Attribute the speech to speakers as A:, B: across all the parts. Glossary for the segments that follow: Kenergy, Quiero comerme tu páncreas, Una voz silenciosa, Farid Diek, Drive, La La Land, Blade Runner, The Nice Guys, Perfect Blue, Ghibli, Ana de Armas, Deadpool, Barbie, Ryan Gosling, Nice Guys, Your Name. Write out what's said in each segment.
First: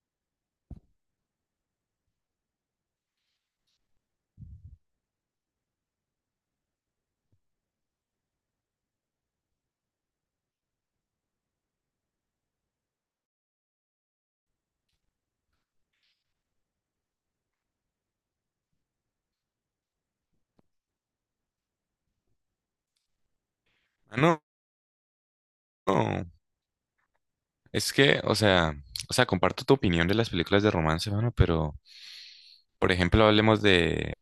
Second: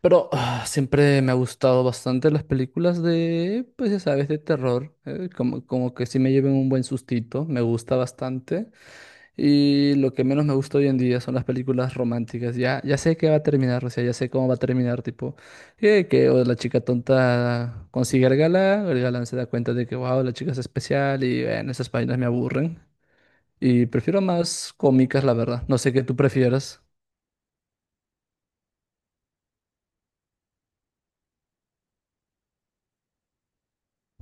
A: Pero siempre me ha gustado bastante las películas de, pues ya sabes, de terror. Como que sí me lleven un buen sustito, me gusta bastante. Y lo que menos me gusta hoy en día son las películas románticas. Ya sé que va a terminar, o sea, ya sé cómo va a terminar, tipo, que o la chica tonta consigue al galán, el galán se da cuenta de que, wow, la chica es especial y bueno, esas páginas me aburren. Y
B: Ah,
A: prefiero
B: no,
A: más cómicas, la verdad. No sé qué tú
B: no.
A: prefieras.
B: Es que, o sea, comparto tu opinión de las películas de romance, mano, pero, por ejemplo, hablemos de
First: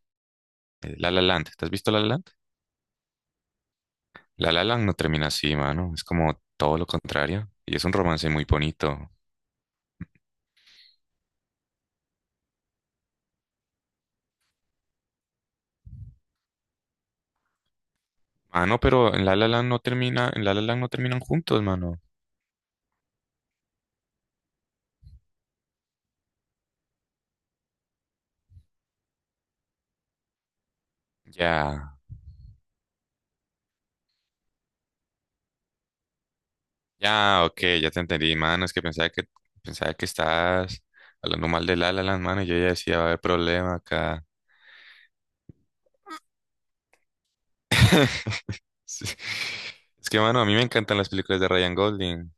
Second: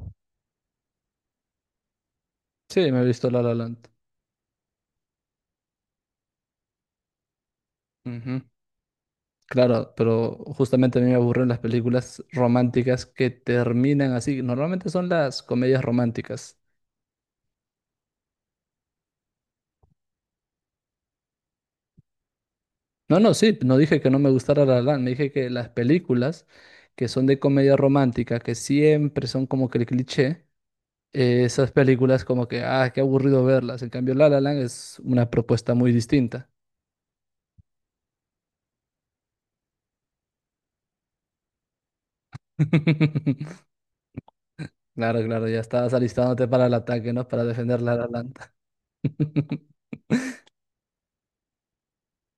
B: La La Land. ¿Te has visto La La Land?
A: Sí, me he visto La La Land.
B: La La Land no termina así, mano. Es como todo lo contrario. Y es un romance muy bonito.
A: Claro, pero justamente a mí me aburren las películas románticas que terminan así. Normalmente son las comedias románticas.
B: Mano, pero en La La Land no termina, en La La Land no terminan juntos, mano.
A: No, no, sí, no dije que no me gustara La La Land, me dije que las películas que son de comedia romántica, que siempre son como que el cliché, esas
B: Ya,
A: películas como que, ah, qué aburrido verlas. En cambio, La La Land es una propuesta muy distinta.
B: ya, ok, ya te entendí, mano. Es que pensaba que estabas hablando mal de La La Land, mano, y yo ya decía, va a haber problema acá.
A: Claro, claro, ya estabas alistándote para el ataque, ¿no? Para defender La La Land.
B: Sí. Es que, mano, a mí me encantan las películas de Ryan Golding,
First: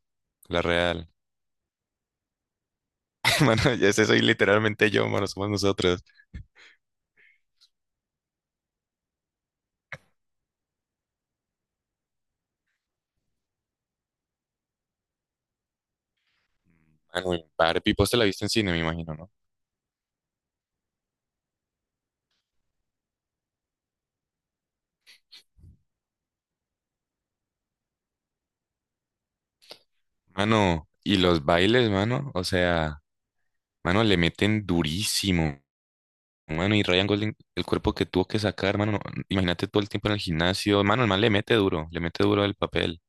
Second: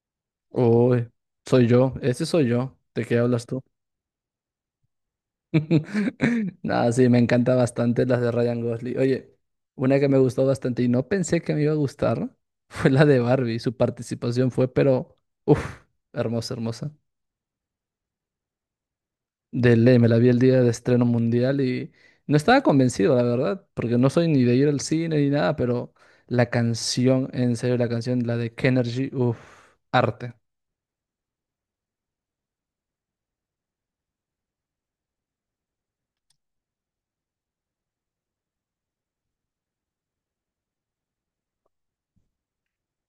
B: la real.
A: Uy, soy yo, ese soy yo. ¿De qué hablas tú?
B: Mano, ya ese soy literalmente yo, mano, somos nosotros.
A: No, sí, me encanta bastante las de Ryan Gosling. Oye, una que me gustó bastante y no pensé que me iba a gustar fue la de Barbie. Su participación fue, pero, uff, hermosa, hermosa.
B: Mano, y Barbie, vos te la viste en cine, me imagino, ¿no?
A: De ley, me la vi el día de estreno mundial y no estaba convencido, la verdad, porque no soy ni de ir al cine ni nada, pero la canción, en serio, la canción, la de Kenergy, uff, arte.
B: Mano, y los bailes, mano, o sea, mano, le meten durísimo. Mano, y Ryan Golding, el cuerpo que tuvo que sacar, mano, imagínate todo el tiempo en el gimnasio. Mano, el man le mete duro al papel.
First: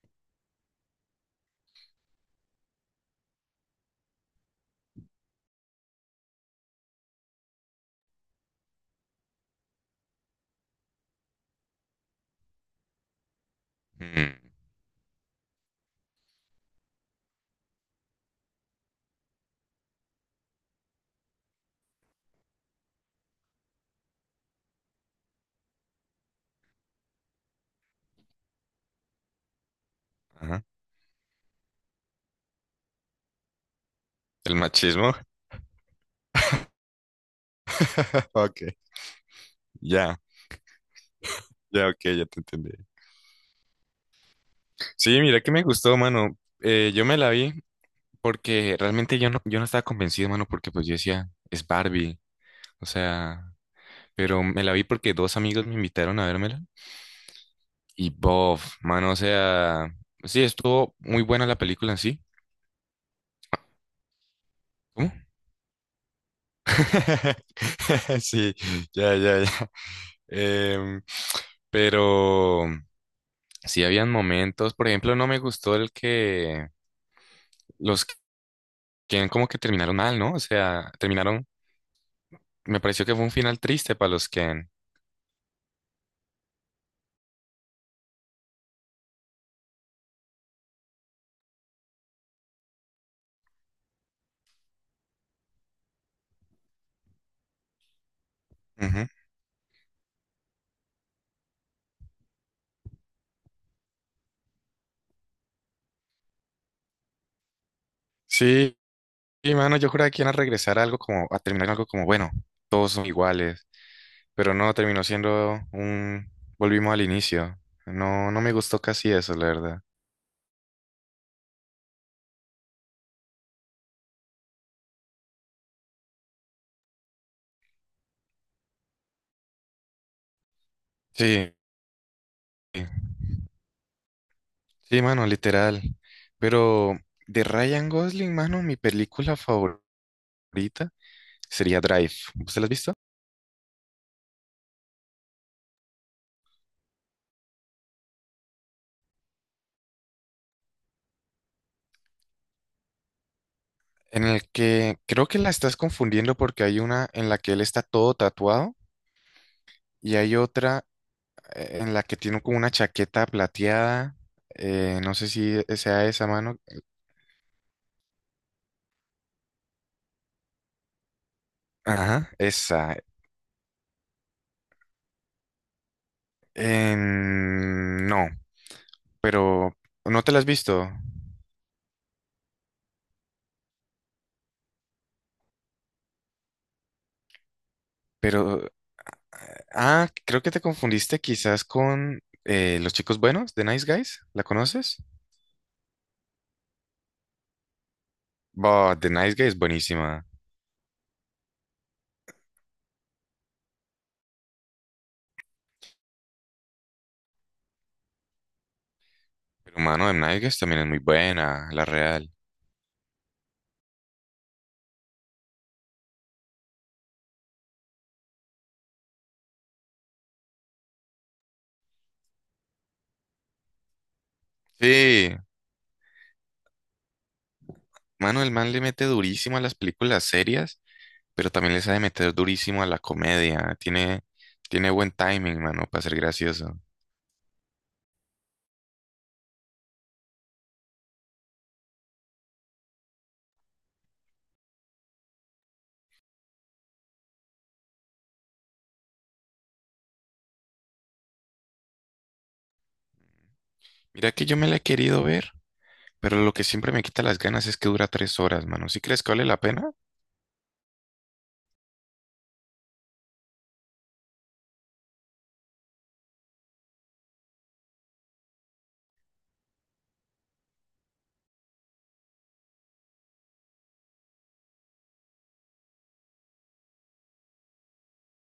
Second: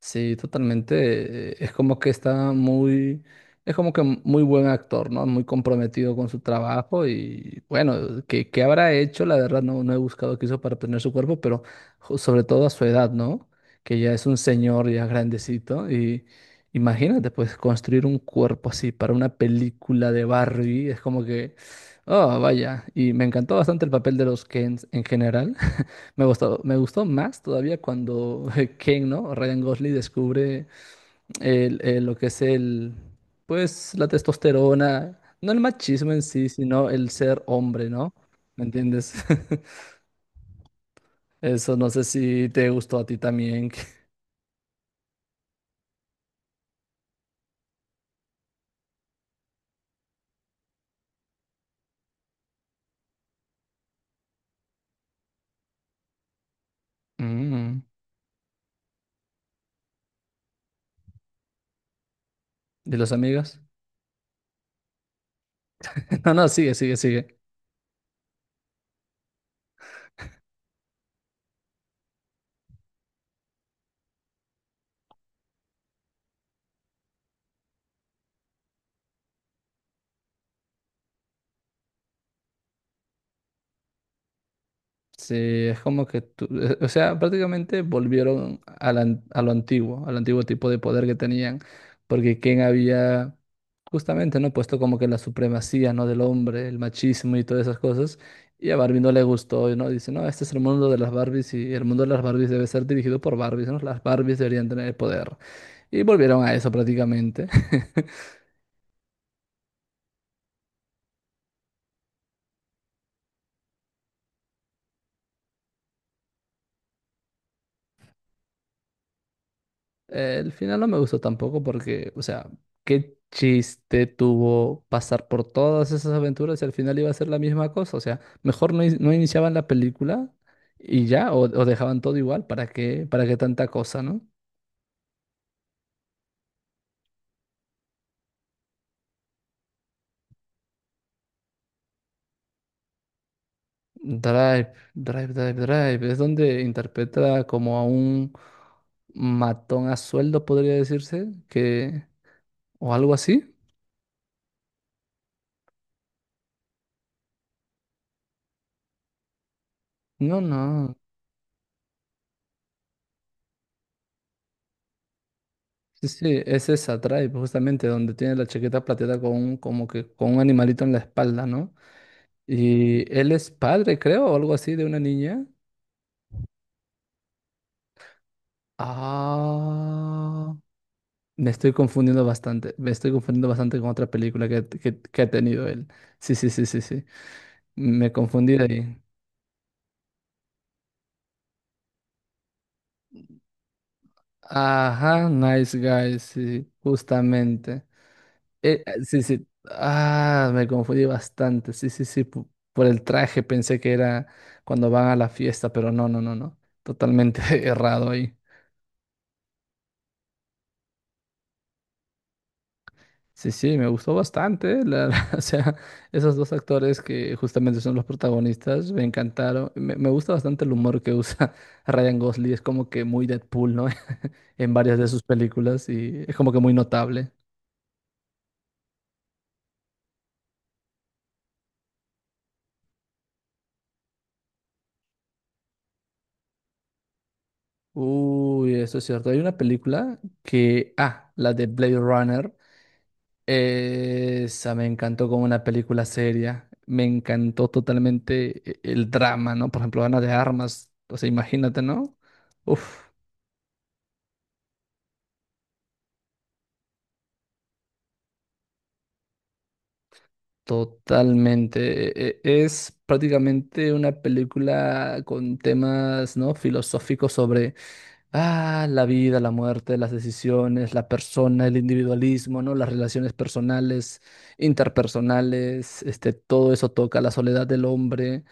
A: Sí, totalmente. Es como que está muy, es como que muy buen actor, ¿no? Muy comprometido con su trabajo y bueno, ¿qué habrá hecho? La verdad no, no he buscado qué hizo para tener su cuerpo, pero sobre todo a su edad, ¿no? Que ya es un
B: Mm,
A: señor ya grandecito y imagínate, pues construir un cuerpo así para una película de Barbie, es como que, oh, vaya, y me encantó bastante el papel de los Kens en general. Me gustó más todavía cuando Ken, ¿no? Ryan Gosling
B: ajá.
A: descubre lo que es el, pues, la
B: El machismo.
A: testosterona, no el machismo en sí, sino el ser hombre, ¿no? ¿Me
B: Ok,
A: entiendes?
B: ya,
A: Eso
B: ya,
A: no
B: ok,
A: sé
B: ya te
A: si te
B: entendí.
A: gustó a ti también.
B: Sí, mira que me gustó, mano. Yo me la vi porque realmente yo no estaba convencido, mano, porque pues yo decía, es Barbie. O sea, pero me la vi porque dos amigos me invitaron a vérmela.
A: Mm,
B: Y bof, mano, o sea, sí, estuvo muy buena la película en sí.
A: ¿De los amigos?
B: ¿Cómo?
A: No, no, sigue, sigue, sigue.
B: Sí, ya, ya, ya. Em, pero sí habían momentos, por ejemplo, no me gustó el que los que como que terminaron mal, ¿no? O sea, terminaron. Me pareció que fue un final triste para los Ken.
A: Sí, es como que tú, o sea, prácticamente volvieron a, a lo antiguo, al antiguo tipo de poder que tenían, porque Ken había justamente, ¿no? Puesto como que la supremacía, ¿no? Del hombre, el machismo y todas esas cosas. Y a Barbie
B: Ujú.
A: no le gustó, ¿no? Dice, no, este es el mundo de las Barbies y el mundo de las Barbies debe ser dirigido por Barbies, ¿no? Las Barbies deberían tener el poder. Y volvieron a eso prácticamente.
B: Sí, y mano, yo juraba que iban a regresar a algo como, a terminar algo como, bueno, todos son iguales, pero no, terminó siendo un, volvimos al inicio. No, no me gustó casi eso, la verdad.
A: El final no me gustó tampoco porque, o sea, qué chiste tuvo pasar por todas esas aventuras y al final iba a ser la misma cosa. O sea, mejor no, no iniciaban la película y ya,
B: Sí,
A: o dejaban todo igual. ¿Para qué tanta cosa, ¿no?
B: sí, mano, literal. Pero de Ryan Gosling, mano, mi película favorita sería Drive. ¿Usted la has visto?
A: Drive, Drive, Drive, Drive. Es donde interpreta como a un matón a sueldo, podría decirse, que o algo así.
B: En el que creo que la estás confundiendo porque hay una en la que él está todo tatuado y hay
A: No,
B: otra
A: no.
B: en la que tiene como una chaqueta plateada. No sé si sea
A: Sí,
B: esa
A: sí,
B: mano.
A: es esa Drive, justamente donde tiene la chaqueta plateada como que con un animalito en la espalda, ¿no?
B: Ajá, esa.
A: Y él es padre, creo, o algo así de una niña.
B: No, pero no te la has
A: Ah,
B: visto.
A: me estoy confundiendo bastante. Me estoy confundiendo bastante con otra película que, que ha tenido él. Sí, sí, sí, sí, sí. Me
B: Pero,
A: confundí de ahí.
B: ah, creo que te confundiste quizás con Los Chicos Buenos de Nice Guys. ¿La conoces?
A: Ajá, Nice Guys, sí, justamente.
B: Bah, The
A: Sí,
B: Nice
A: sí.
B: Guys es buenísima.
A: Ah, me confundí bastante. Sí, sí, sí. Por el traje pensé que era cuando van a la fiesta, pero no, no, no, no. Totalmente errado ahí.
B: Pero mano, The Nice Guys también es muy buena, la real.
A: Sí, sí, me gustó bastante. O sea, esos dos actores que justamente son los protagonistas me encantaron. Me gusta bastante el humor que usa Ryan Gosling. Es como que muy Deadpool, ¿no? En varias de sus
B: Sí,
A: películas y es como que muy notable.
B: mano, el man le mete durísimo a las películas serias, pero también le sabe meter durísimo a la comedia. Tiene buen timing, mano, para ser gracioso.
A: Uy, eso es cierto. Hay una película que, ah, la de Blade Runner. Esa me encantó como una película seria. Me encantó totalmente el drama, ¿no? Por ejemplo, Ana de Armas. O sea, imagínate, ¿no? Uf,
B: Mira que yo me la he querido ver, pero lo que siempre me quita las ganas es que dura tres horas, mano. ¿Sí crees que vale la pena?
A: totalmente. Es prácticamente una película con temas, ¿no? Filosóficos. Ah, la vida, la muerte, las decisiones, la persona, el individualismo, ¿no? Las relaciones personales, interpersonales, este, todo eso toca la soledad del hombre,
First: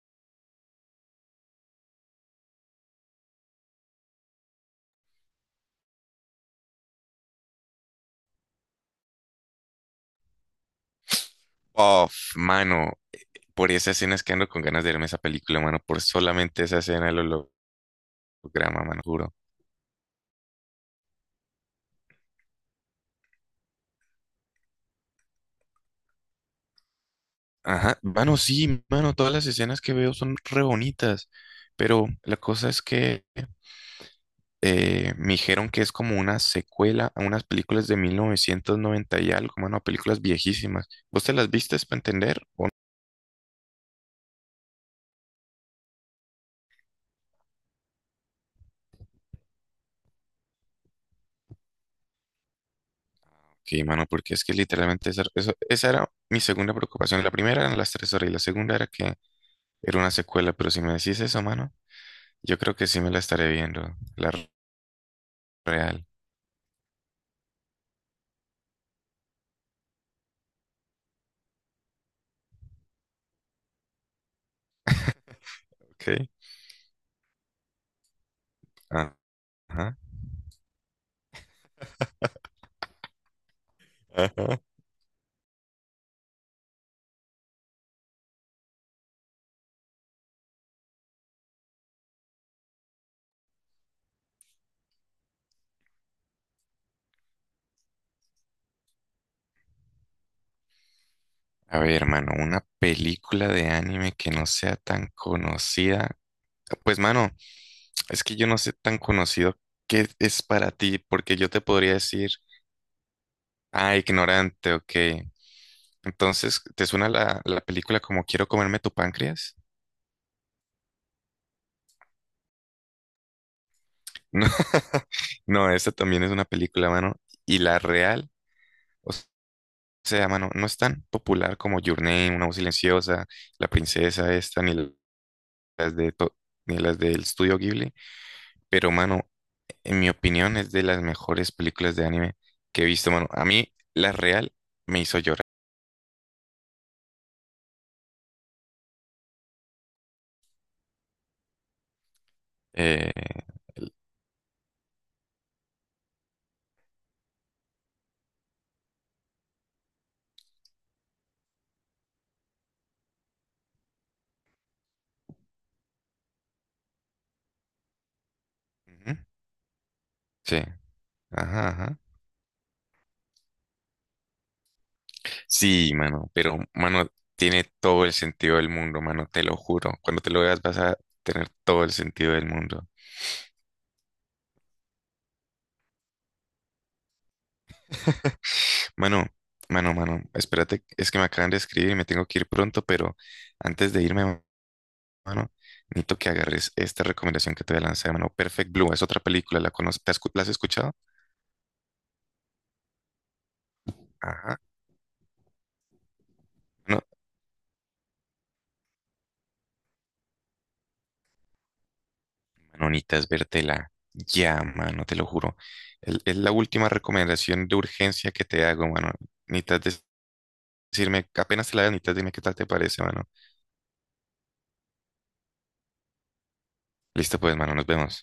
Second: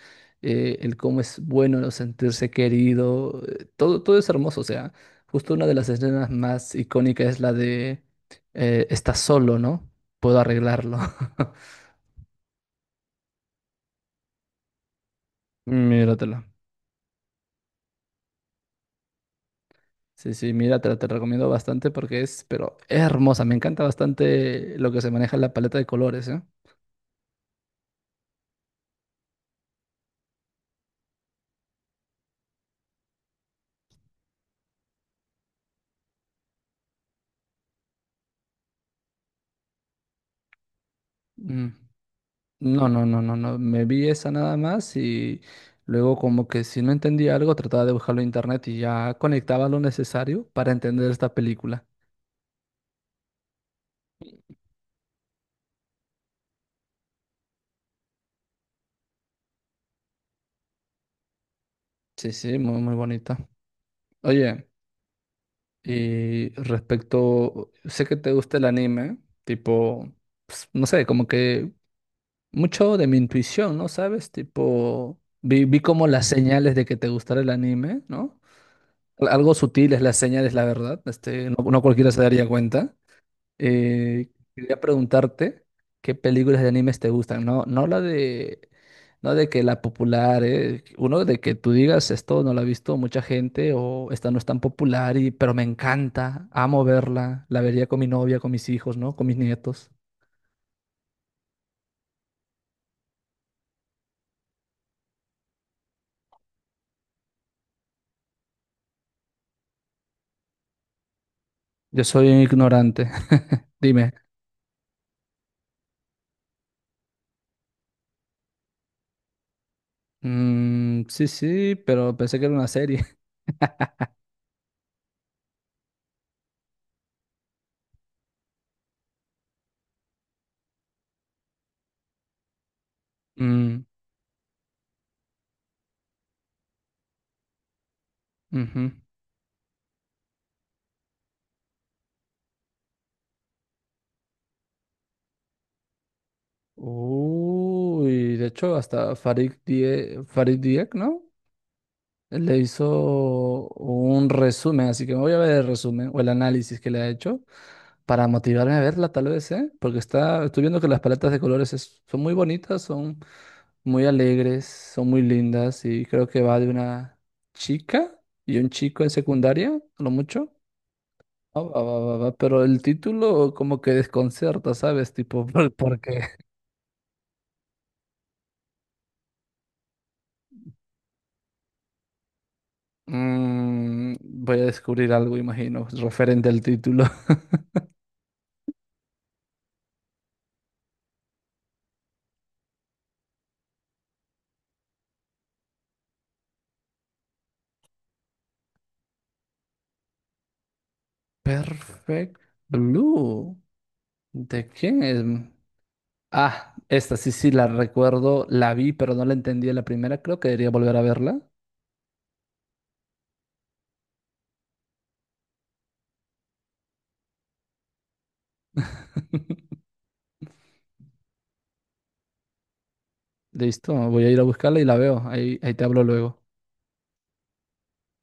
A: el cómo es bueno no sentirse querido, todo, todo es hermoso, o sea, justo una de las escenas más icónicas es la de estás solo, ¿no? Puedo arreglarlo.
B: Uf, mano, por esa escena es que ando con ganas de verme esa película, mano, por
A: Míratela.
B: solamente esa escena del holograma, mano, juro.
A: Sí, sí, míratela, te recomiendo bastante porque es, pero es hermosa, me encanta bastante lo que se maneja en la paleta de colores, ¿eh?
B: Ajá, mano, sí, mano, todas las escenas que veo son re bonitas, pero la cosa es que me dijeron que es como una secuela a unas películas de 1990 y algo, mano, películas viejísimas. ¿Vos te las
A: Mm.
B: viste para entender o no?
A: No, no, no, no, no. Me vi esa nada más y luego como que si no entendía algo trataba de buscarlo en internet y ya conectaba lo necesario para entender esta película.
B: Ok, mano, porque es que literalmente esa era mi segunda preocupación. La primera eran las tres horas y la segunda era que era una secuela, pero si me decís eso, mano,
A: Sí, sí,
B: yo creo
A: muy,
B: que
A: muy
B: sí me la
A: bonita.
B: estaré viendo, la
A: Oye,
B: real.
A: y respecto, sé que te gusta el anime, tipo, no sé, como que mucho de mi intuición, ¿no? ¿Sabes? Tipo, vi como
B: Ok.
A: las señales de que te gustara el anime, ¿no?
B: Ajá.
A: Algo sutiles las señales, la verdad. Este, no, no cualquiera se daría cuenta. Eh,
B: Ajá.
A: quería preguntarte qué películas de animes te gustan. No, no la de, no de que la popular, uno de que tú digas esto no la ha visto mucha gente o esta no es tan popular y, pero me encanta, amo verla, la vería con mi novia, con mis hijos, ¿no? Con mis nietos.
B: A ver, mano, una película de anime que no sea tan conocida. Pues, mano. Es que yo no sé tan conocido qué es para ti, porque yo te podría
A: Yo soy
B: decir,
A: un ignorante.
B: ah,
A: Dime.
B: ignorante, ok. Entonces, ¿te suena la película como Quiero comerme tu páncreas?
A: Mm, sí, sí, pero pensé que era una serie.
B: No, no, esa también es una película, mano. Y la real, o sea, mano, no es tan popular como Your Name, Una voz silenciosa, La
A: Mm,
B: princesa esta, ni las de to- ni las del estudio Ghibli.
A: ujú.
B: Pero, mano, en mi opinión es de las mejores películas de anime que he visto, mano. A mí, la real me hizo llorar.
A: Uy, de hecho hasta Farid Diek, ¿no? Le
B: Eh,
A: hizo un resumen, así que me voy a ver el resumen o el análisis que le ha hecho para motivarme a verla, tal vez, ¿eh? Porque está, estoy viendo que las paletas de colores son muy bonitas, son muy alegres, son muy lindas y creo que va de una chica y un chico en
B: ujú.
A: secundaria, a lo mucho.
B: Sí,
A: Ah,
B: ajá, ajá.
A: pero el título como que desconcerta, ¿sabes? Tipo, ¿por,
B: Sí,
A: por qué?
B: mano, pero, mano, tiene todo el sentido del mundo, mano, te lo juro. Cuando te lo veas vas a tener todo el sentido del mundo.
A: Mm, voy a descubrir algo, imagino, referente al título.
B: Mano, mano, mano, espérate, es que me acaban de escribir y me tengo que ir pronto, pero antes de irme, mano, necesito que agarres esta recomendación que te voy a lanzar, mano. Perfect Blue, es otra película, ¿la conoces? ¿La has escuchado?
A: Perfect Blue.
B: Ajá.
A: ¿De quién es? Ah,
B: No,
A: esta sí, sí, la recuerdo. La vi, pero no la entendí en la primera. Creo que debería volver a verla.
B: mano, necesitas vértela. Ya, mano, te lo juro. Es la última recomendación de urgencia que te hago, mano. Necesitas decirme, apenas te la veas, mitad, dime qué tal te parece, mano.
A: Listo, voy a ir a buscarla y la veo. Ahí, ahí te hablo luego.
B: Listo, pues, mano, nos vemos.